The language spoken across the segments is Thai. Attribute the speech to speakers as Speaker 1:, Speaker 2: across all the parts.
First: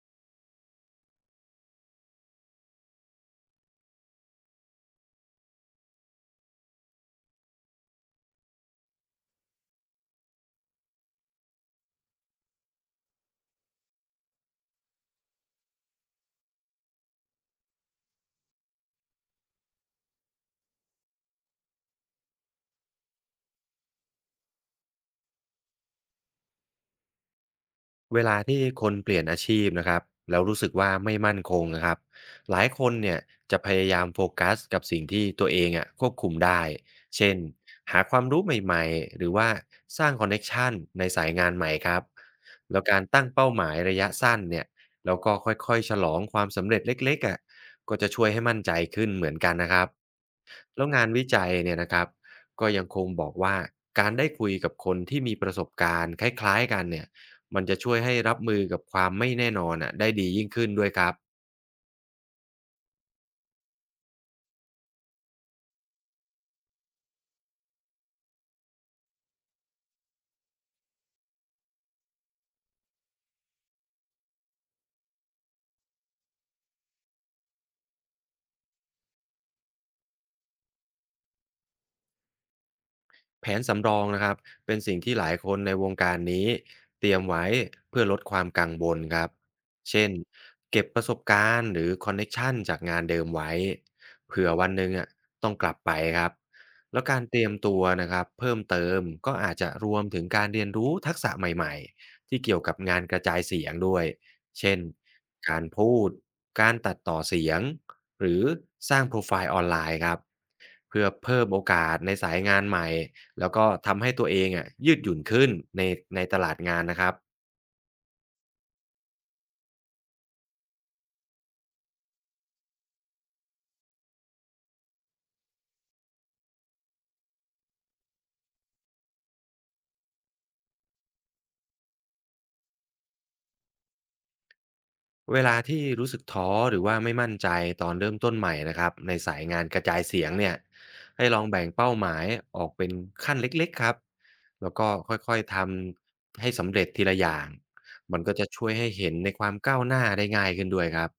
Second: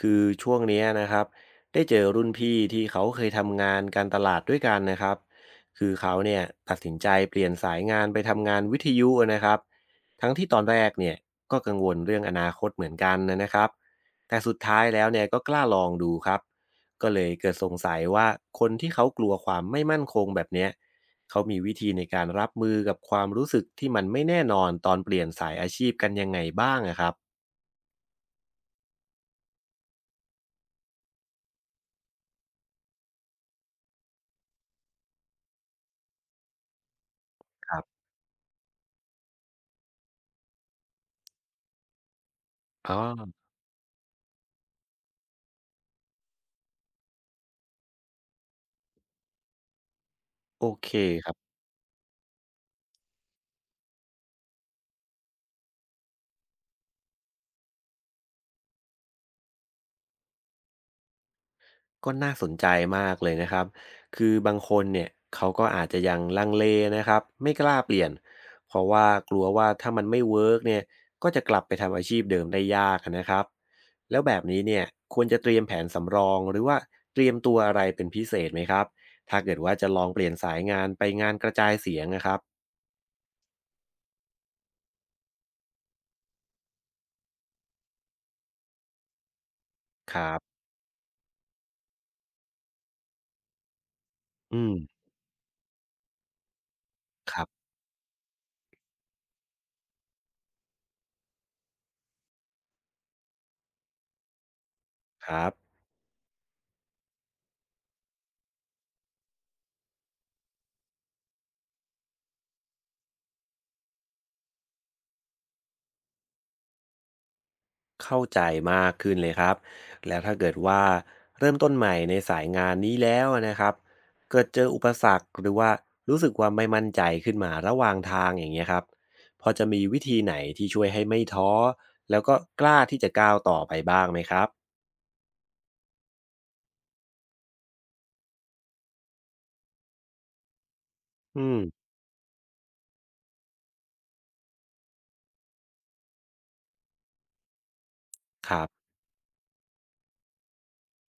Speaker 1: คือช่วงเนี้ยนะครับได้เจอรุ่นพี่ที่เขาเคยทำงานการตลาดด้วยกันนะครับคือเขาเนี่ยตัดสินใจเปลี่ยนสายงานไปทำงานวิทยุนะครับทั้งที่ตอนแรกเนี่ยก็กังวลเรื่องอนาคตเหมือนกันนะครับแต่สุดท้ายแล้วเนี่ยก็กล้าลองดูครับก็เลยเกิดสงสัยว่าคนที่เขากลัวความไม่มั่นคงแบบเนี้ยเขามีวิธีในการรับมือกับความรู้สึกที่มันไม่แน่นอนตอนเปลี่ยนสายอาชีพกันยังไงบ้างอะครับ
Speaker 2: เวลาที่คนเปลี่ยนอาชีพนะครับแล้วรู้สึกว่าไม่มั่นคงนะครับหลายคนเนี่ยจะพยายามโฟกัสกับสิ่งที่ตัวเองอะควบคุมได้เช่น
Speaker 1: ครับ
Speaker 2: หาความรู้ใหม่ๆหรือว่าสร้างคอนเน็กชันในสายงานใหม่ครับแล้ว
Speaker 1: อ๋
Speaker 2: การตั้ง
Speaker 1: อ
Speaker 2: เป้าหมายระยะสั้นเนี่ยแล้วก็ค่อยๆฉลองความสำเร็จเล็กๆอะก็จะช่วยให้มั่นใจขึ้นเหมือนกันนะครับ
Speaker 1: โอ
Speaker 2: แล้ว
Speaker 1: เค
Speaker 2: งานวิ
Speaker 1: ครั
Speaker 2: จัย
Speaker 1: บ
Speaker 2: เนี่ยนะครับก็ยังคงบอกว่าการได้คุยกับคนที่มีประสบการณ์คล้ายๆกันเนี่ยมันจะช่วยให้รับมือกับความไม่แน่นอนอะได้ดียิ่งขึ้นด้วยครับ
Speaker 1: ก็น่าสนใจมากเลยนะครับคือบางคนเนี่ยเขาก็อาจจะยังลังเลนะครับไม่กล้าเปลี่ยนเพราะว่ากลัวว่าถ้ามันไม่เวิร์กเนี่ยก็จะกลับไปทำอาชีพเดิมได้ยากนะครับแล้วแบบนี้เนี่ยควรจะเตรียมแผนสำรองหรือว่าเตรียมตัวอะไรเป็นพิเศษไหมครับถ้าเกิดว่าจะลองเปลี่ยนสายงานไปงานกระจายเสียงนะครับ
Speaker 2: แผนสำรองนะครับเป็นสิ่งที่หลายคนในวงการนี้เตรียมไว้เพื่อลดความกังวลครับเช่น
Speaker 1: ครับ
Speaker 2: เก็บประสบการณ์หรือคอนเน็ชันจากงานเดิมไว้เผื่อ
Speaker 1: อื
Speaker 2: วัน
Speaker 1: ม
Speaker 2: หนึ่งอ่ะต้องกลับไปครับแล้วการ
Speaker 1: ค
Speaker 2: เต
Speaker 1: รั
Speaker 2: รียม
Speaker 1: บ
Speaker 2: ตัวนะครับเพิ่มเติมก็อาจจะรวมถึงการเรียนรู้ทักษะใหม่ๆที่เกี่ยวกับงานกระจายเสียงด้วยเช่น
Speaker 1: ครับ
Speaker 2: การพูดการตัดต่อเสียงหรือสร้างโปรไฟล์ออนไลน์ครับเพื่อเพิ่มโอกาสในสายงานใหม่ แล้วก็ทำให้ตัวเองอะยืดหยุ่นขึ้นในในตลาดงานนะครับ
Speaker 1: เข้าใจมากขึ้นเลยครับแล้วถ้าเกิดว่าเริ่มต้นใหม่ในสายงานนี้แล้วนะครับเกิดเจออุปสรรคหรือว่ารู้สึกว่าไม่มั่นใจขึ้นมาระหว่างทางอย่างเงี้ยครับพอจะมีวิธีไหนที่ช่วยให้ไม่ท้อแล้วก็กล้าที่จะก้าวต่อไปบ้างไหมครับ
Speaker 2: เวลาที่รู้สึกท้อหรือว่าไม่มั่นใจตอนเริ่มต้นใหม่นะครับในสายงานกระจายเสียงเนี่ยให้ล
Speaker 1: อื
Speaker 2: อง
Speaker 1: ม
Speaker 2: แบ่งเป้าหมายออกเป็นขั้นเล็กๆครับแล้วก็ค่อยๆทำให้สำเร็จทีละอย่างมันก็จะ
Speaker 1: ครั
Speaker 2: ช่วย
Speaker 1: บ
Speaker 2: ให้เห็นในความก้าวหน้าได้ง่ายขึ้นด้วยครับ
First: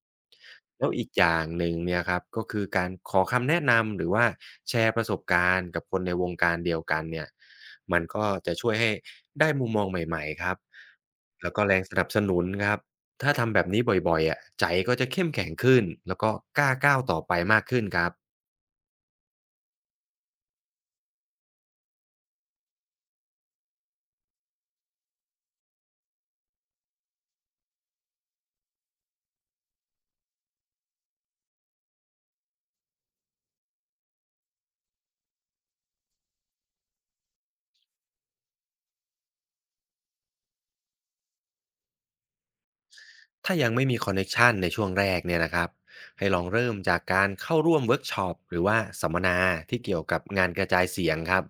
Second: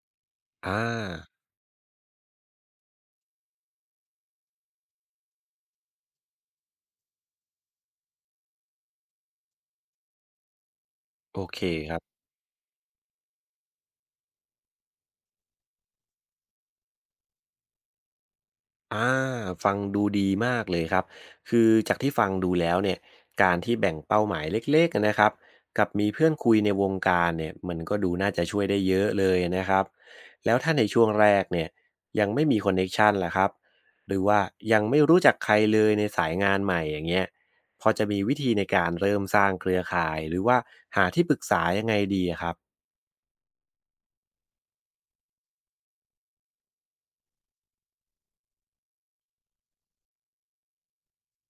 Speaker 1: อ่า
Speaker 2: แล้วอีกอย่างหนึ่งเนี่ยครับก็คือการขอคำแนะนำหรือว่าแชร์ประสบการณ์กับคนในวงการเดียวกันเนี่ยมันก็จะช่วยให้ได้มุมมองใหม่ๆครับ
Speaker 1: โอ
Speaker 2: แล้ว
Speaker 1: เค
Speaker 2: ก็แรง
Speaker 1: ค
Speaker 2: ส
Speaker 1: รับ
Speaker 2: นับสนุนครับ ถ้าทำแบบนี้บ่อยๆอะใจก็จะเข้มแข็งขึ้นแล้วก็กล้าก้าวต่อไปมากขึ้นครับ
Speaker 1: อาฟังดูดีมากเลยครับคือจากที่ฟังดูแล้วเนี่ยการที่แบ่งเป้าหมายเล็กๆนะครับกับมีเพื่อนคุยในวงการเนี่ยมันก็ดูน่าจะช่วยได้เยอะเลยนะครับแล้วถ้าในช่วงแรกเนี่ยยังไม่มีคอนเน็กชันล่ะครับหรือว่ายังไม่รู้จักใครเลยในสายงานใหม่อย่างเงี้ยพอจะมีวิธีในการเริ่มสร้างเครือข่ายหรือว่าหาที่ปรึกษายังไงดีอะครับ
Speaker 2: ถ้ายังไม่มีคอนเน็กชันในช่วงแรกเนี่ยนะครับให้ลองเริ่มจากการเข้าร่วมเวิร์กช็อปหรือว่าสัมมนาที่เกี่ยวกับงานกระจายเสียงครับ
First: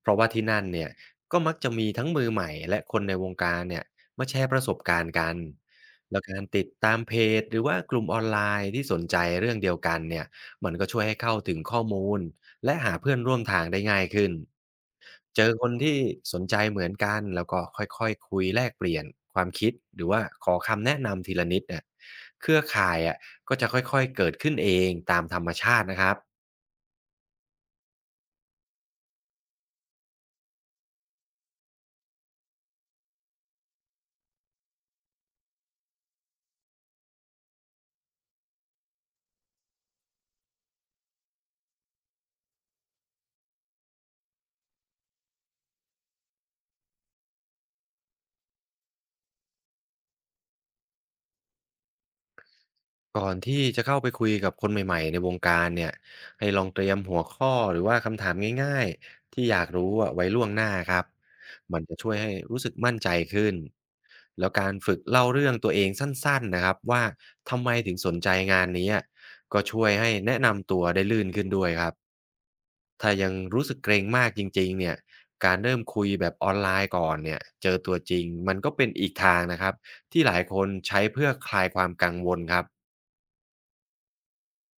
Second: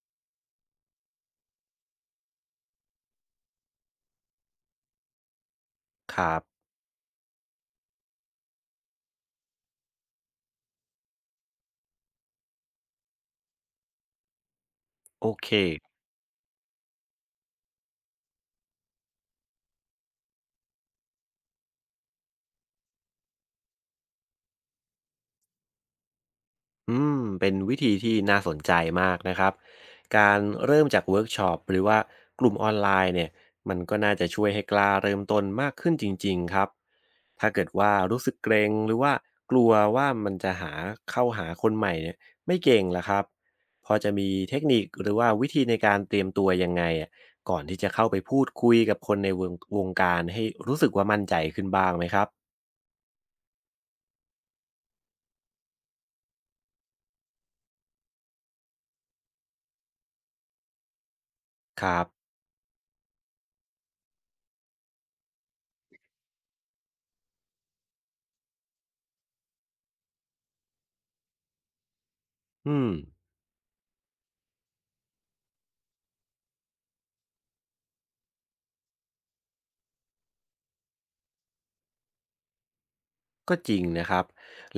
Speaker 2: เพราะว่าที่นั่นเนี่ยก็มักจะมีทั้งมือใหม่และคนในวงการเนี่ยมาแชร์ประสบการณ์กัน
Speaker 1: ค
Speaker 2: แล้ว
Speaker 1: รั
Speaker 2: กา
Speaker 1: บ
Speaker 2: รติดตามเพจหรือว่ากลุ่มออนไลน์ที่สนใจเรื่องเดียวกันเนี่ยมันก็ช่วยให้เข้าถึงข้อมูลและหาเพื่อนร่วมทางได้ง่ายขึ้น
Speaker 1: โอ
Speaker 2: เจ
Speaker 1: เค
Speaker 2: อคนที่สนใจเหมือนกันแล้วก็ค่อยๆคุยแลกเปลี่ยนความคิดหรือว่าขอคำแนะนำทีละนิดเนี่ยเครือข่ายอะก็จะค่อยๆเกิดขึ้นเองตามธรรมชาตินะครับ
Speaker 1: อืมเป็นวิธีที่น่าสนใจมากนะครับการเริ่มจากเวิร์กช็อปหรือว่ากลุ่มออนไลน์เนี่ยมันก็น่าจะช่วยให้กล้าเริ่มต้นมากขึ้นจริงๆครับถ้าเกิดว่ารู้สึกเกรงหรือว่ากลัวว่ามันจะหาเข้าหาคนใหม่เนี่ยไม่เก่งละครับพอจะมีเทคนิคหรือว่าวิธีในการเตรียมตัวยังไงอะก่อนที่จะเข้าไปพูดคุยกับคนในวงการให้รู้สึกว่ามั่นใจขึ้นบ้างไหมครับ
Speaker 2: ก่อนที่จะเข้าไปคุยกับคนใหม่ๆในวงการเนี่ยให้ลองเตรียมหัวข้อหรือว่าคำถามง่ายๆที่อยากรู้อะไว้ล่วงหน้าครับมั
Speaker 1: ค
Speaker 2: นจะ
Speaker 1: รั
Speaker 2: ช่วย
Speaker 1: บ
Speaker 2: ให้รู้สึกมั่นใจขึ้นแล้วการฝึกเล่าเรื่องตัวเองสั้นๆนะครับว่าทำไมถึงสนใจงานนี้อะก็ช่วยให้แนะนำตัวได้ลื่นขึ้นด้วยครับ
Speaker 1: อืม
Speaker 2: ถ้ายังรู้สึกเกรงมากจริงๆเนี่ยการเริ่มคุยแบบออนไลน์ก่อนเนี่ยเจอตัวจริงมันก็เป็นอีกทางนะครับที่หลายคนใช้เพื่อคลายความกังวลครับ
Speaker 1: ก็จริงนะครับ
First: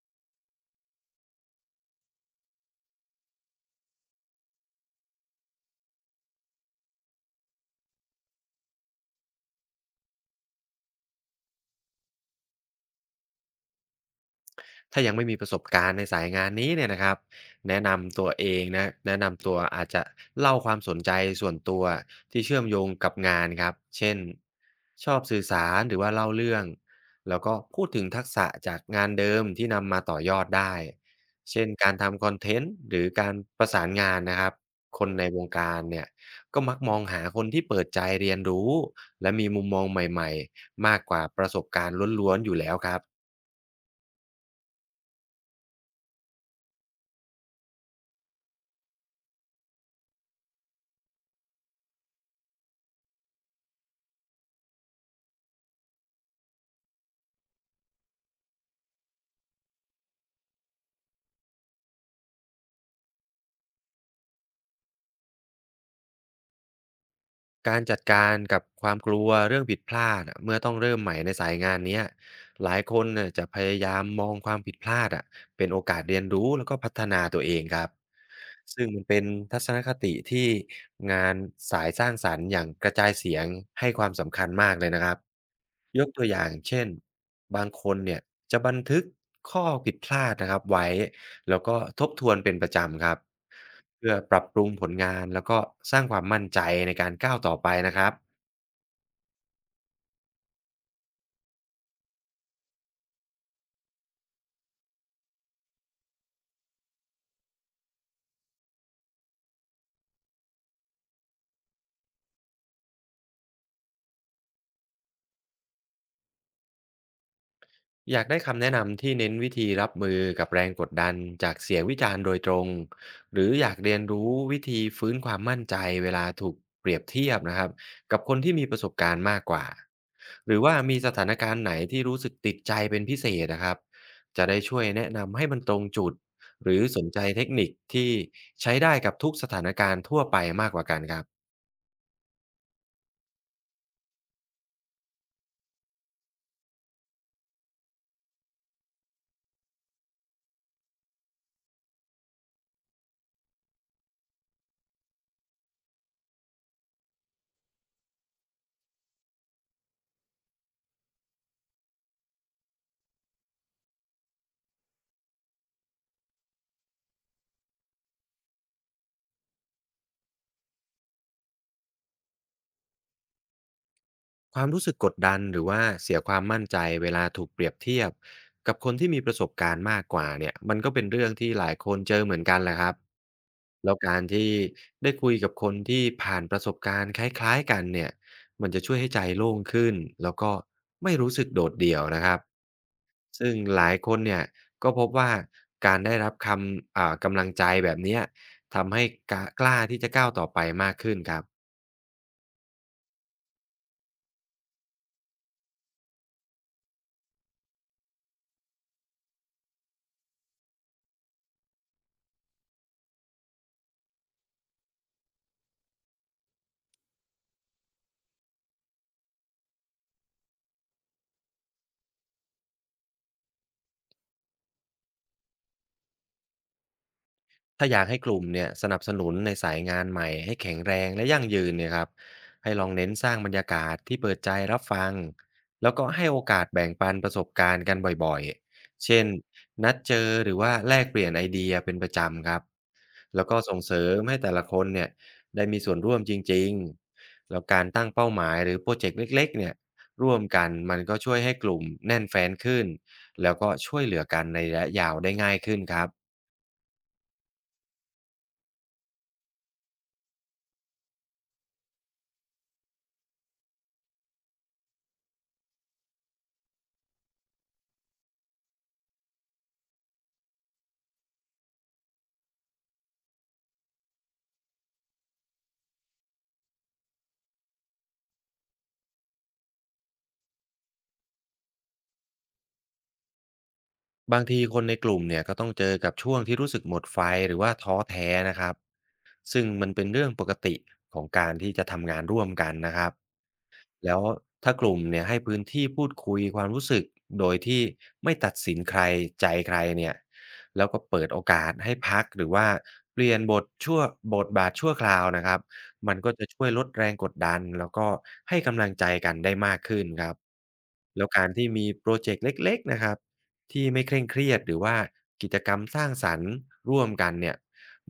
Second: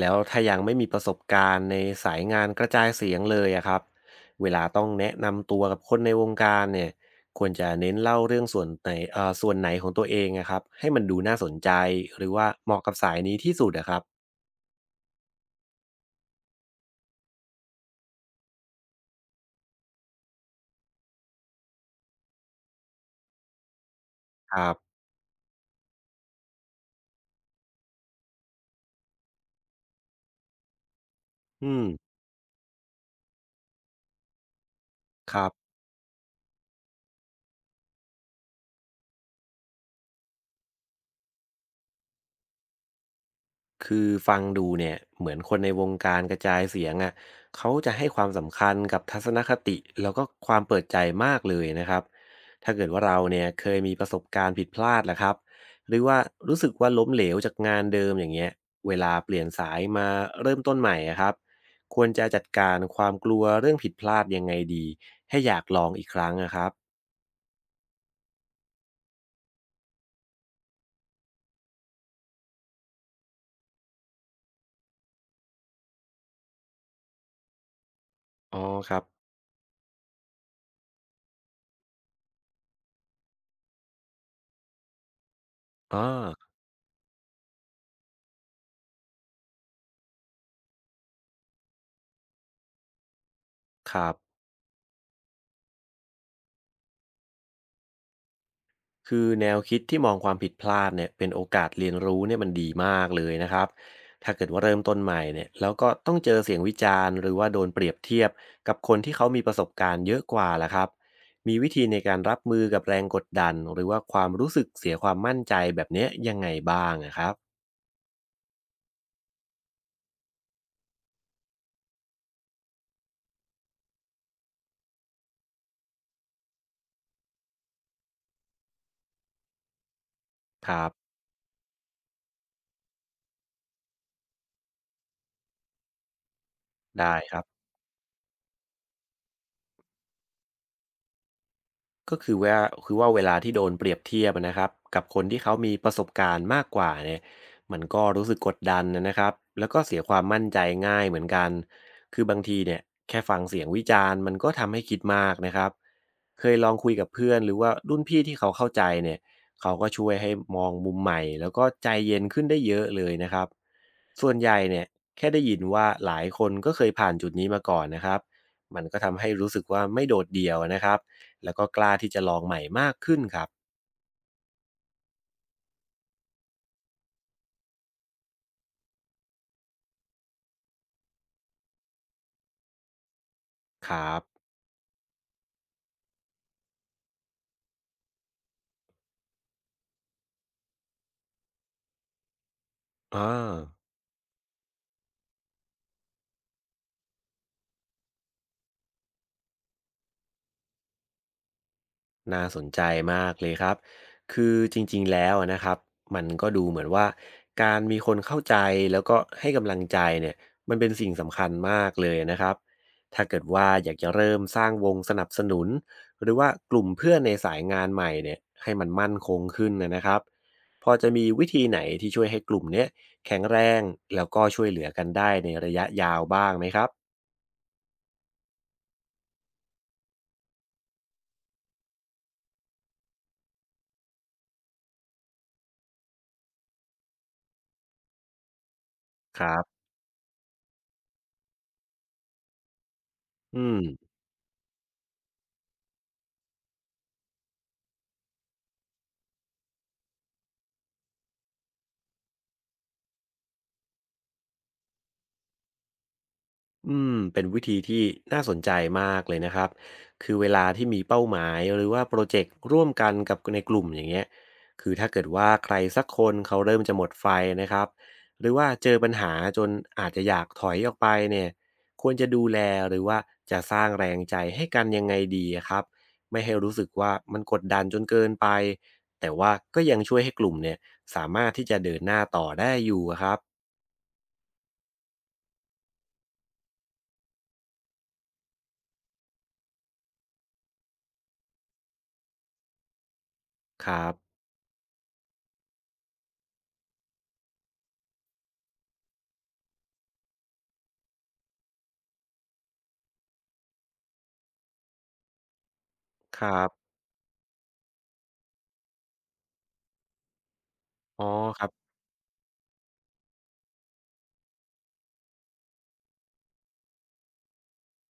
Speaker 1: แล้วถ้ายังไม่มีประสบการณ์ในสายงานกระจายเสียงเลยอะครับ เวลาต้องแนะนำตัวกับคนในวงการเนี่ย ควรจะเน้นเล่าเรื่องส่วนไหนส่วนไหนของตัวเองนะครับ ให้มันดูน่าสนใจหรือว่าเหมาะกับสายนี้ที่สุดอะครับ
Speaker 2: ถ้ายังไม่มีประสบการณ์ในสายงานนี้เนี่ยนะครับแนะนำตัวเองนะแนะนำตัวอาจจะเล่าความสนใจส่วนตัวที่เชื่อมโยงกับงานครับเช่น
Speaker 1: ครับ
Speaker 2: ชอบสื่อสารหรือว่าเล่าเรื่องแล้วก็พูดถึงทักษะจากงานเดิมที่นำมาต่อยอดได้เช่น
Speaker 1: อืม
Speaker 2: การทำคอนเทนต์หรือการประสานงานนะครับคนใน
Speaker 1: ค
Speaker 2: ว
Speaker 1: รั
Speaker 2: ง
Speaker 1: บ
Speaker 2: การเนี่ยก็มักมองหาคนที่เปิดใจเรียนรู้และมีมุมมองใหม่ๆมากกว่าประสบการณ์ล้วนๆอยู่แล้วครับ
Speaker 1: คือฟังดูเนี่ยเหมือนคนในวงการกระจายเสียงอ่ะเขาจะให้ความสำคัญกับทัศนคติแล้วก็ความเปิดใจมากเลยนะครับถ้าเกิดว่าเราเนี่ยเคยมีประสบการณ์ผิดพลาดแหละครับหรือว่ารู้สึกว่าล้มเหลวจากงานเดิมอย่างเงี้ยเวลาเปลี่ยนสายมาเริ่มต้นใหม่อะครับควรจะจัดการความกลัวเรื่องผิดพลาดยังไงดีให้อยากลองอีกครั้งนะครับ
Speaker 2: การจัดการกับความกลัวเรื่องผิดพลาดอะเมื่อต้องเริ่มใหม่ในสายงานเนี้ยหลายคนน่ะจะพยายามมองความผิดพลาดอะเป็นโอกาสเรียนรู้แล้วก็พัฒนาตัวเองครับ
Speaker 1: อ๋อ
Speaker 2: ซึ่ง
Speaker 1: ครั
Speaker 2: มั
Speaker 1: บ
Speaker 2: นเป็นทัศนคติที่งานสายสร้างสรรค์อย่างกระจายเสียงให้ความสำคัญมากเลยนะครับ
Speaker 1: อ๋
Speaker 2: ย
Speaker 1: อ
Speaker 2: กตัวอย่างเช่นบางคนเนี่ยจะบันทึกข้อผิดพลาดนะครับไว้แล้วก็ทบทวนเป็นประจำครับ
Speaker 1: ครั
Speaker 2: เพื่อปรั
Speaker 1: บ
Speaker 2: บปรุงผลงานแล้วก็สร้างความมั่นใจในการก้าวต่อไปนะครับ
Speaker 1: คือแนวคิดที่มองความผิดพลาดเนี่ยเป็นโอกาสเรียนรู้เนี่ยมันดีมากเลยนะครับถ้าเกิดว่าเริ่มต้นใหม่เนี่ยแล้วก็ต้องเจอเสียงวิจารณ์หรือว่าโดนเปรียบเทียบกับคนที่เขามีประสบการณ์เยอะกว่าล่ะครับมีวิธีในการรับมือกับแรงกดดันหรือว่าความรู้สึกเสียความมั่นใจแบบเนี้ยยังไงบ้างอะครับ
Speaker 2: อยากได้คำแนะนำที่เน้นวิธีรับมือกับแรงกดดันจากเสียงวิจารณ์โดยตรงหรืออยากเรียนรู้วิธีฟื้นความมั่นใจเวลาถูกเปรียบเทียบนะครับกับคนที่มีประสบการณ์มากกว่าหรือ
Speaker 1: ค
Speaker 2: ว่า
Speaker 1: รับ
Speaker 2: มีสถานการณ์ไหนที่รู้สึกติดใจเป็นพิเศษนะครับจะได้ช่วยแนะนำให้มันตรงจุดหรือสน
Speaker 1: ได้
Speaker 2: ใจ
Speaker 1: ครั
Speaker 2: เท
Speaker 1: บ
Speaker 2: คนิคที่ใช้ได้กับทุกสถานการณ์ทั่วไปมากกว่ากันครับ
Speaker 1: ก็คือว่าเวลาที่โดนเปรียบเทียบอะนะครับกับคนที่เขามีประสบการณ์มากกว่าเนี่ยมันก็รู้สึกกดดันนะครับแล้วก็เสียความมั่นใจง่ายเหมือนกันคือบางทีเนี่ยแค่ฟังเสียงวิจารณ์มันก็ทำให้คิดมากนะครับเคยลองคุยกับเพื่อนหรือว่ารุ่นพี่ที่เขาเข้าใจเนี่ยเขาก็ช่วยให้มองมุมใหม่แล้วก็ใจเย็นขึ้นได้เยอะเลยนะครับส่วนใหญ่เนี่ยแค่ได้ยินว่าหลายคนก็เคยผ่านจุดนี้มาก่อนนะครับมันก็ทำให้รู้สึกว่าไม่โดดเดี่ยวนะครับ แล้วก็กล้าที่จะลองใหม่มากขึ้นครับ
Speaker 2: ความรู้สึกกดดันหรือว่าเสียความมั่นใจเวลาถูกเปรียบเทียบกับคนที่มีประสบการณ์มากกว่าเนี่ยมันก็เป็นเรื่องที่หลายคนเจอเหมือนกันแหละครับ
Speaker 1: ค
Speaker 2: แล้ว
Speaker 1: รั
Speaker 2: การ
Speaker 1: บ
Speaker 2: ที่ได้คุยกับคนที่ผ่านประสบการณ์คล้ายๆกันเนี่ยมันจะช่วยให้ใจโล่งขึ้นแล้วก็ไม่รู้สึกโดดเดี่ยวนะครับ
Speaker 1: อา
Speaker 2: ซึ่งหลายคนเนี่ยก็พบว่าการได้รับคำกำลังใจแบบเนี้ยทำให้กล้าที่จะก้าวต่อไปมากขึ้นครับ
Speaker 1: น่าสนใจมากเลยครับคือจริงๆแล้วนะครับมันก็ดูเหมือนว่าการมีคนเข้าใจแล้วก็ให้กำลังใจเนี่ยมันเป็นสิ่งสำคัญมากเลยนะครับถ้าเกิดว่าอยากจะเริ่มสร้างวงสนับสนุนหรือว่ากลุ่มเพื่อนในสายงานใหม่เนี่ยให้มันมั่นคงขึ้นนะครับพอจะมีวิธีไหนที่ช่วยให้กลุ่มเนี้ยแข็งแรงแล้วก็ช่วยเหลือกันได้ในระยะยาวบ้างไหมครับ
Speaker 2: ถ้าอยากให้กลุ่มเนี่ยสนับสนุนในสายงานใหม่ให้แข็งแรงและยั่งยืนเนี่ยครับให้ลองเน้นสร้างบรรยากาศที่เปิดใจรับฟังแล้วก็ให้โอกาสแบ่งปันประสบการณ์กันบ่อยๆเช่น
Speaker 1: ครับ
Speaker 2: นัดเจอหรือว่าแลกเปลี่ยนไอเดียเป็นประจำครับแล้วก็
Speaker 1: อื
Speaker 2: ส่งเสริ
Speaker 1: ม
Speaker 2: มให้แต่ละคนเนี่ยได้มีส่วนร่วมจริงๆแล้วการตั้งเป้าหมายหรือโปรเจกต์เล็กๆเนี่ยร่วมกันมันก็ช่วยให้กลุ่มแน่นแฟนขึ้นแล้วก็ช่วยเหลือกันในระยะยาวได้ง่ายขึ้นครับ
Speaker 1: อืมเป็นวิธีที่น่าสนใจมากเลยนะครับคือเวลาที่มีเป้าหมายหรือว่าโปรเจกต์ร่วมกันกับในกลุ่มอย่างเงี้ยคือถ้าเกิดว่าใครสักคนเขาเริ่มจะหมดไฟนะครับหรือว่าเจอปัญหาจนอาจจะอยากถอยออกไปเนี่ยควรจะดูแลหรือว่าจะสร้างแรงใจให้กันยังไงดีอะครับไม่ให้รู้สึกว่ามันกดดันจนเกินไปแต่ว่าก็ยังช่วยให้กลุ่มเนี่ยสามารถที่จะเดินหน้าต่อได้อยู่อะครับ
Speaker 2: บางทีคนในกลุ่มเนี่ยก็ต้องเจอกับช่วงที่รู้สึกหมดไฟหรือว่าท้อแท้นะครับซึ่งมันเป็นเรื่องปกติของการที่จะทำงานร่วมกันนะครับ
Speaker 1: ครับ
Speaker 2: แล้วถ้ากลุ่มเนี่ยให้พื้นที่พูดคุยความรู้สึกโดยที่ไม่ตัดสินใครใจใครเนี่ยแล้วก็เปิดโอกาสให้พักหรือว่าเปลี่ยนบทบาทชั่วคราวนะครับมันก็
Speaker 1: ค
Speaker 2: จะ
Speaker 1: รั
Speaker 2: ช่วย
Speaker 1: บ
Speaker 2: ลดแรงกดดันแล้วก็ให้กำลังใจกันได้มากขึ้นครับ
Speaker 1: อ๋อ
Speaker 2: แล้วการ
Speaker 1: ครั
Speaker 2: ที่มี
Speaker 1: บ
Speaker 2: โปรเจกต์เล็กๆนะครับที่ไม่เคร่งเครียดหรือว่ากิจกรรมสร้างสรรค์ร่วมกันเนี่ย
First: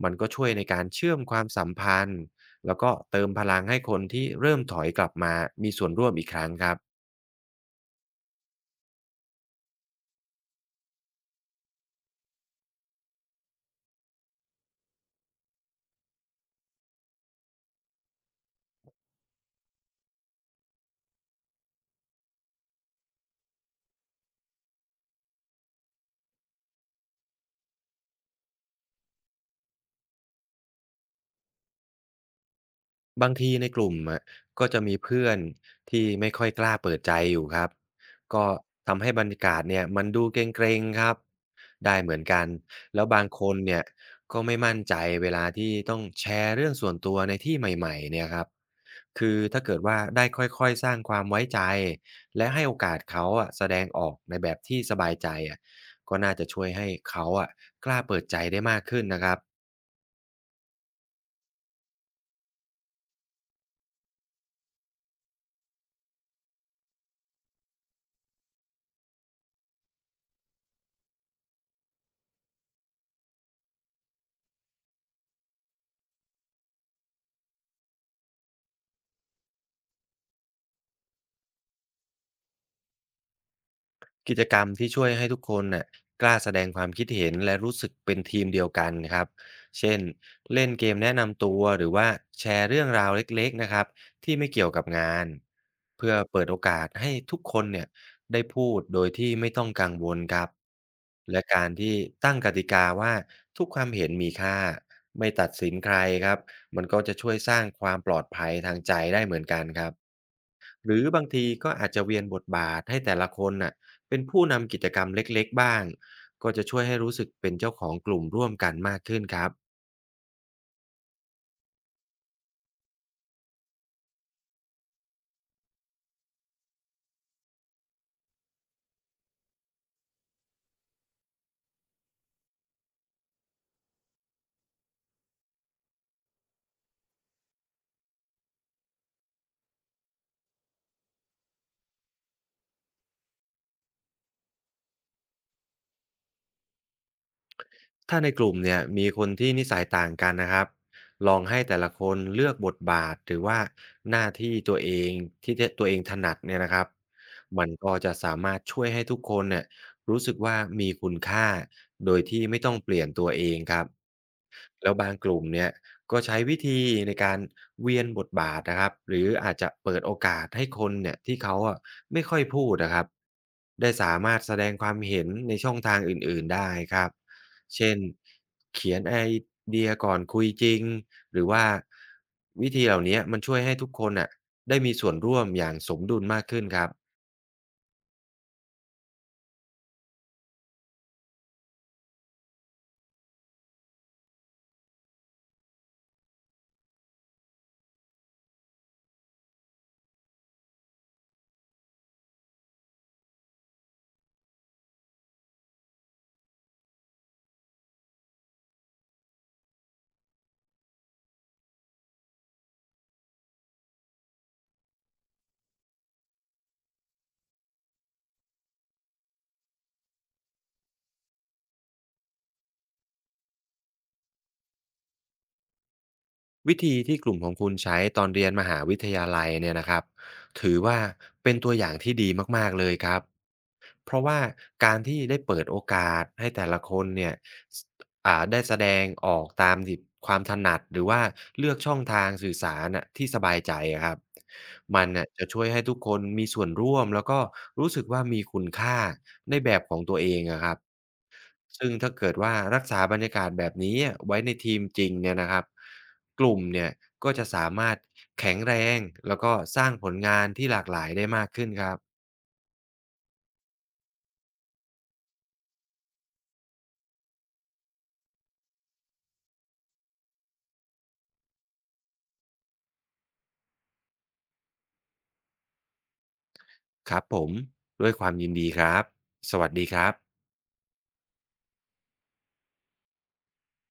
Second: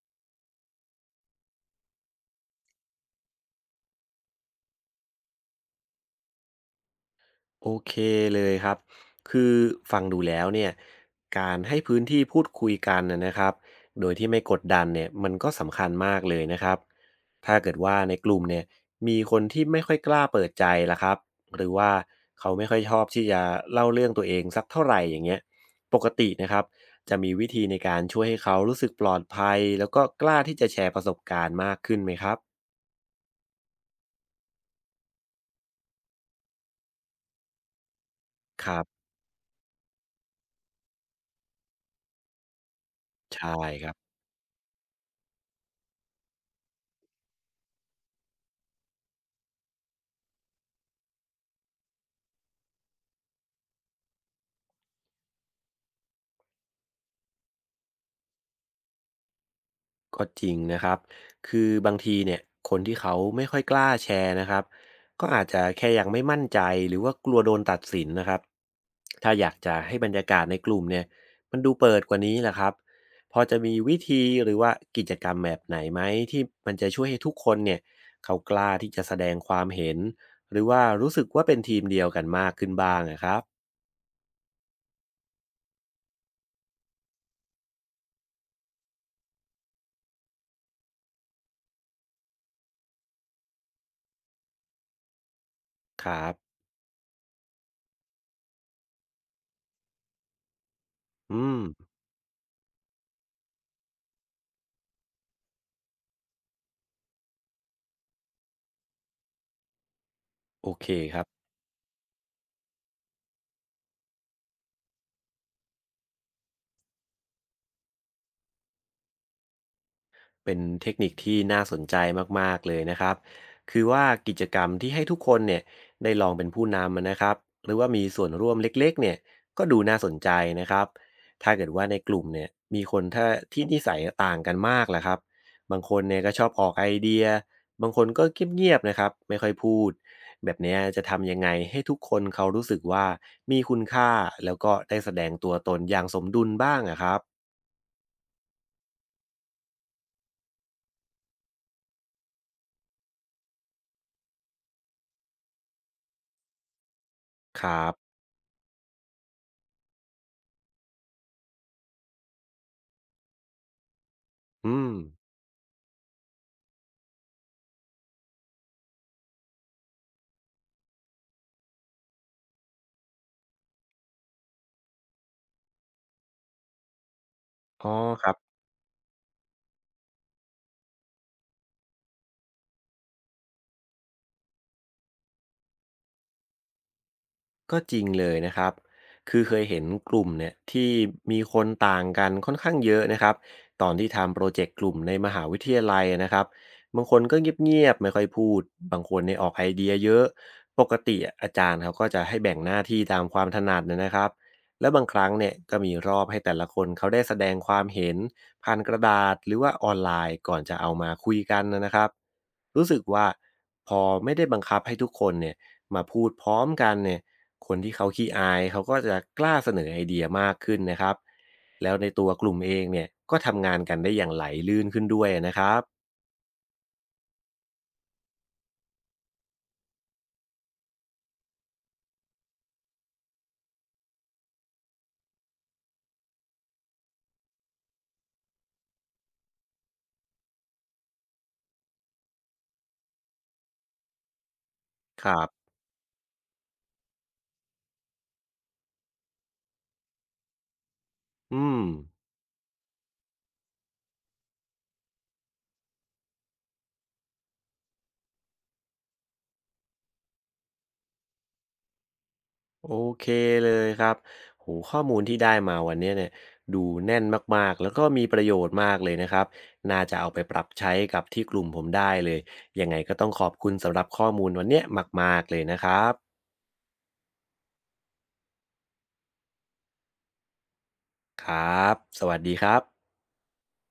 Speaker 2: มันก็ช่วยในการเชื่อมความสัมพันธ์ แล้วก็เติมพลังให้คนที่เริ่มถอยกลับมามีส่วนร่วมอีกครั้งครับ
Speaker 1: โอเคเลยครับ คือฟังดูแล้วเนี่ยการให้พื้นที่พูดคุยกันนะครับโดยที่ไม่กดดันเนี่ยมันก็สำคัญมากเลยนะครับถ้าเกิดว่าในกลุ่มเนี่ยมีคนที่ไม่ค่อยกล้าเปิดใจละครับหรือว่าเขาไม่ค่อยชอบที่จะเล่าเรื่องตัวเองสักเท่าไหร่อย่างเงี้ยปกตินะครับจะมีวิธีในการช่วยให้เขารู้สึกปลอดภัยแล้วก็กล้าที่จะแชร์ประสบการณ์มากขึ้นไหมครับ
Speaker 2: บางทีในกลุ่มอะก็จะมีเพื่อนที่ไม่ค่อยกล้าเปิดใจอยู่ครับก็
Speaker 1: ครั
Speaker 2: ทำ
Speaker 1: บ
Speaker 2: ให้บรรยากาศเนี่ยมันดูเกรงๆครับได้เหมือนกันแล้วบางค
Speaker 1: ใช่
Speaker 2: นเนี่ย
Speaker 1: ครับ
Speaker 2: ก็ไม่มั่นใจเวลาที่ต้องแชร์เรื่องส่วนตัวในที่ใหม่ๆเนี่ยครับ คือถ้าเกิดว่าได้ค่อยๆสร้างความไว้ใจและให้โอกาสเขาอะแสดงออกในแบบที่สบายใจอะก็น่าจะช่วยให้เขาอะกล้าเปิดใจได้มากขึ้นนะครับ
Speaker 1: ก็จริงนะครับคือบางทีเนี่ยคนที่เขาไม่ค่อยกล้าแชร์นะครับก็อาจจะแค่ยังไม่มั่นใจหรือว่ากลัวโดนตัดสินนะครับถ้าอยากจะให้บรรยากาศในกลุ่มเนี่ยมันดูเปิดกว่านี้แหละครับพอจะมีวิธีหรือว่ากิจกรรมแบบไหนไหมที่มันจะช่วยให้ทุกคนเนี่ยเขากล้าที่จะแสดงความเห็นหรือว่ารู้สึกว่าเป็นทีมเดียวกันมากขึ้นบ้างนะครับ
Speaker 2: กิจกรรมที่ช่วยให้ทุกคนน่ะกล้าแสดงความคิดเห็นและรู้สึกเป็นทีมเดียวกันครับเช่นเล่นเกมแนะนำตัวหรือว่าแชร์เรื่องราวเล็กๆนะครับที่ไม่เกี่ยวกับงาน
Speaker 1: ค
Speaker 2: เพื่อ
Speaker 1: รับ
Speaker 2: เปิดโอกาสให้ทุกคนเนี่ยได้พูดโดยที่ไม่ต้องกังวลครับและ
Speaker 1: อืม
Speaker 2: การที่ตั้งกติกาว่าทุกความเห็นมีค่าไม่ตัดสินใครครับมันก็จะช่วยสร้างความปลอดภัยทางใจได้เหมือนกันครับ
Speaker 1: โอเค
Speaker 2: หรือ
Speaker 1: ค
Speaker 2: บา
Speaker 1: รับ
Speaker 2: งทีก็อาจจะเวียนบทบาทให้แต่ละคนน่ะเป็นผู้นำกิจกรรมเล็กๆบ้างก็จะช่วยให้รู้สึกเป็นเจ้าของกลุ่มร่วมกันมากขึ้นครับ
Speaker 1: เป็นเทคนิคที่น่าสนใจมากๆเลยนะครับคือว่ากิจกรรมที่ให้ทุกคนเนี่ยได้ลองเป็นผู้นำอะนะครับหรือว่ามีส่วนร่วมเล็กๆเนี่ยก็ดูน่าสนใจนะครับถ้าเกิดว่าในกลุ่มเนี่ยมีคนถ้าที่นิสัยต่างกันมากล่ะครับบางคนเนี่ยก็ชอบออกไอเดียบางคนก็เงียบๆนะครับไม่ค่อยพูดแบบเนี้ยจะทำยังไงให้ทุกคนเขารู้สึกว่ามีคุณค่าแล้วก็ได้แสดงตัวตนอย่างสมดุลบ้างอะครับ
Speaker 2: ถ้าในกลุ่มเนี่ยมีคนที่นิสัยต่างกันนะครับลองให้แต่ละคนเลือกบทบาทหรือว่าหน้าที่ตัวเองที่จะตัวเองถนัดเนี่ยนะครับ
Speaker 1: ค
Speaker 2: มัน
Speaker 1: รั
Speaker 2: ก็
Speaker 1: บ
Speaker 2: จะสามารถช่วยให้ทุกคนเนี่ยรู้สึกว่ามีคุณค่าโดยที่ไม่ต้องเปลี่ยนตัวเองครับ
Speaker 1: อืม
Speaker 2: แล้วบางกลุ่มเนี่ยก็ใช้วิธีในการเวียนบทบาทนะครับหรืออาจจะเปิดโอกาสให้คนเนี่ยที่เขาอะไม่ค่อยพูดนะครับได้สามารถแสดงความเห็นในช่องทางอื่นๆได้ครับ
Speaker 1: อ๋
Speaker 2: เช่
Speaker 1: อ
Speaker 2: น
Speaker 1: ครับ
Speaker 2: เขียนไอเดียก่อนคุยจริงหรือว่าวิธีเหล่าเนี้ยมันช่วยให้ทุกคนน่ะได้มีส่วนร่วมอย่างสมดุลมากขึ้นครับ
Speaker 1: ก็จริงเลยนะครับคือเคยเห็นกลุ่มเนี่ยที่มีคนต่างกันค่อนข้างเยอะนะครับตอนที่ทำโปรเจกต์กลุ่มในมหาวิทยาลัยนะครับบางคนก็เงียบๆไม่ค่อยพูดบางคนเนี่ยออกไอเดียเยอะปกติอาจารย์เขาก็จะให้แบ่งหน้าที่ตามความถนัดนะครับแล้วบางครั้งเนี่ยก็มีรอบให้แต่ละคนเขาได้แสดงความเห็นผ่านกระดาษหรือว่าออนไลน์ก่อนจะเอามาคุยกันนะครับรู้สึกว่าพอไม่ได้บังคับให้ทุกคนเนี่ยมาพูดพร้อมกันเนี่ย คนที่เขาขี้อายเขาก็จะกล้าเสนอไอเดียมากขึ้นนะครับแล้วในตัวกลุ่มเองเนี่ยก็ทำงานกันได้อย่างไหลลื่นขึ้นด้วยนะครับ
Speaker 2: วิธีที่กลุ่มของคุณใช้ตอนเรียนมหาวิทยาลัยเนี่ยนะครับถือว่าเป็นตัวอย่างที่ดีมากๆเลยครับเพราะว่าการที่ได้เปิดโอกาสให้แต่ละคนเนี่ยสอ่าได้แสดงออกตามที่ความถนัดหรือว่าเลือกช่องทางสื่อสารน่ะที่สบายใจอะครับมัน
Speaker 1: ค
Speaker 2: น่ะ
Speaker 1: รั
Speaker 2: จะ
Speaker 1: บ
Speaker 2: ช่วยให้ทุกคนมีส่วนร่วมแล้วก็รู้สึกว่ามีคุณค่าในแบบของตัวเองอะครับ
Speaker 1: อืม
Speaker 2: ซึ่งถ้าเกิดว่ารักษาบรรยากาศแบบนี้อะไว้ในทีมจริงเนี่ยนะครับกลุ่มเนี่ยก็จะสามารถแข็งแรงแล้วก็สร้างผลงานที่หลากหลายได้มากขึ้นครับ
Speaker 1: โอเคเลยครับโหข้อมูลที่ได้มาวันนี้เนี่ยดูแน่นมากๆแล้วก็มีประโยชน์มากเลยนะครับน่าจะเอาไปปรับใช้กับที่กลุ่มผมได้เลยยังไงก็ต้องขอบคุณสำหรับข้อมูลวันเนี้ยมากๆเลยนะครับ
Speaker 2: ครับผมด้วยความยินดีครับสวัสดีครับ
Speaker 1: ครับสวัสดีครับ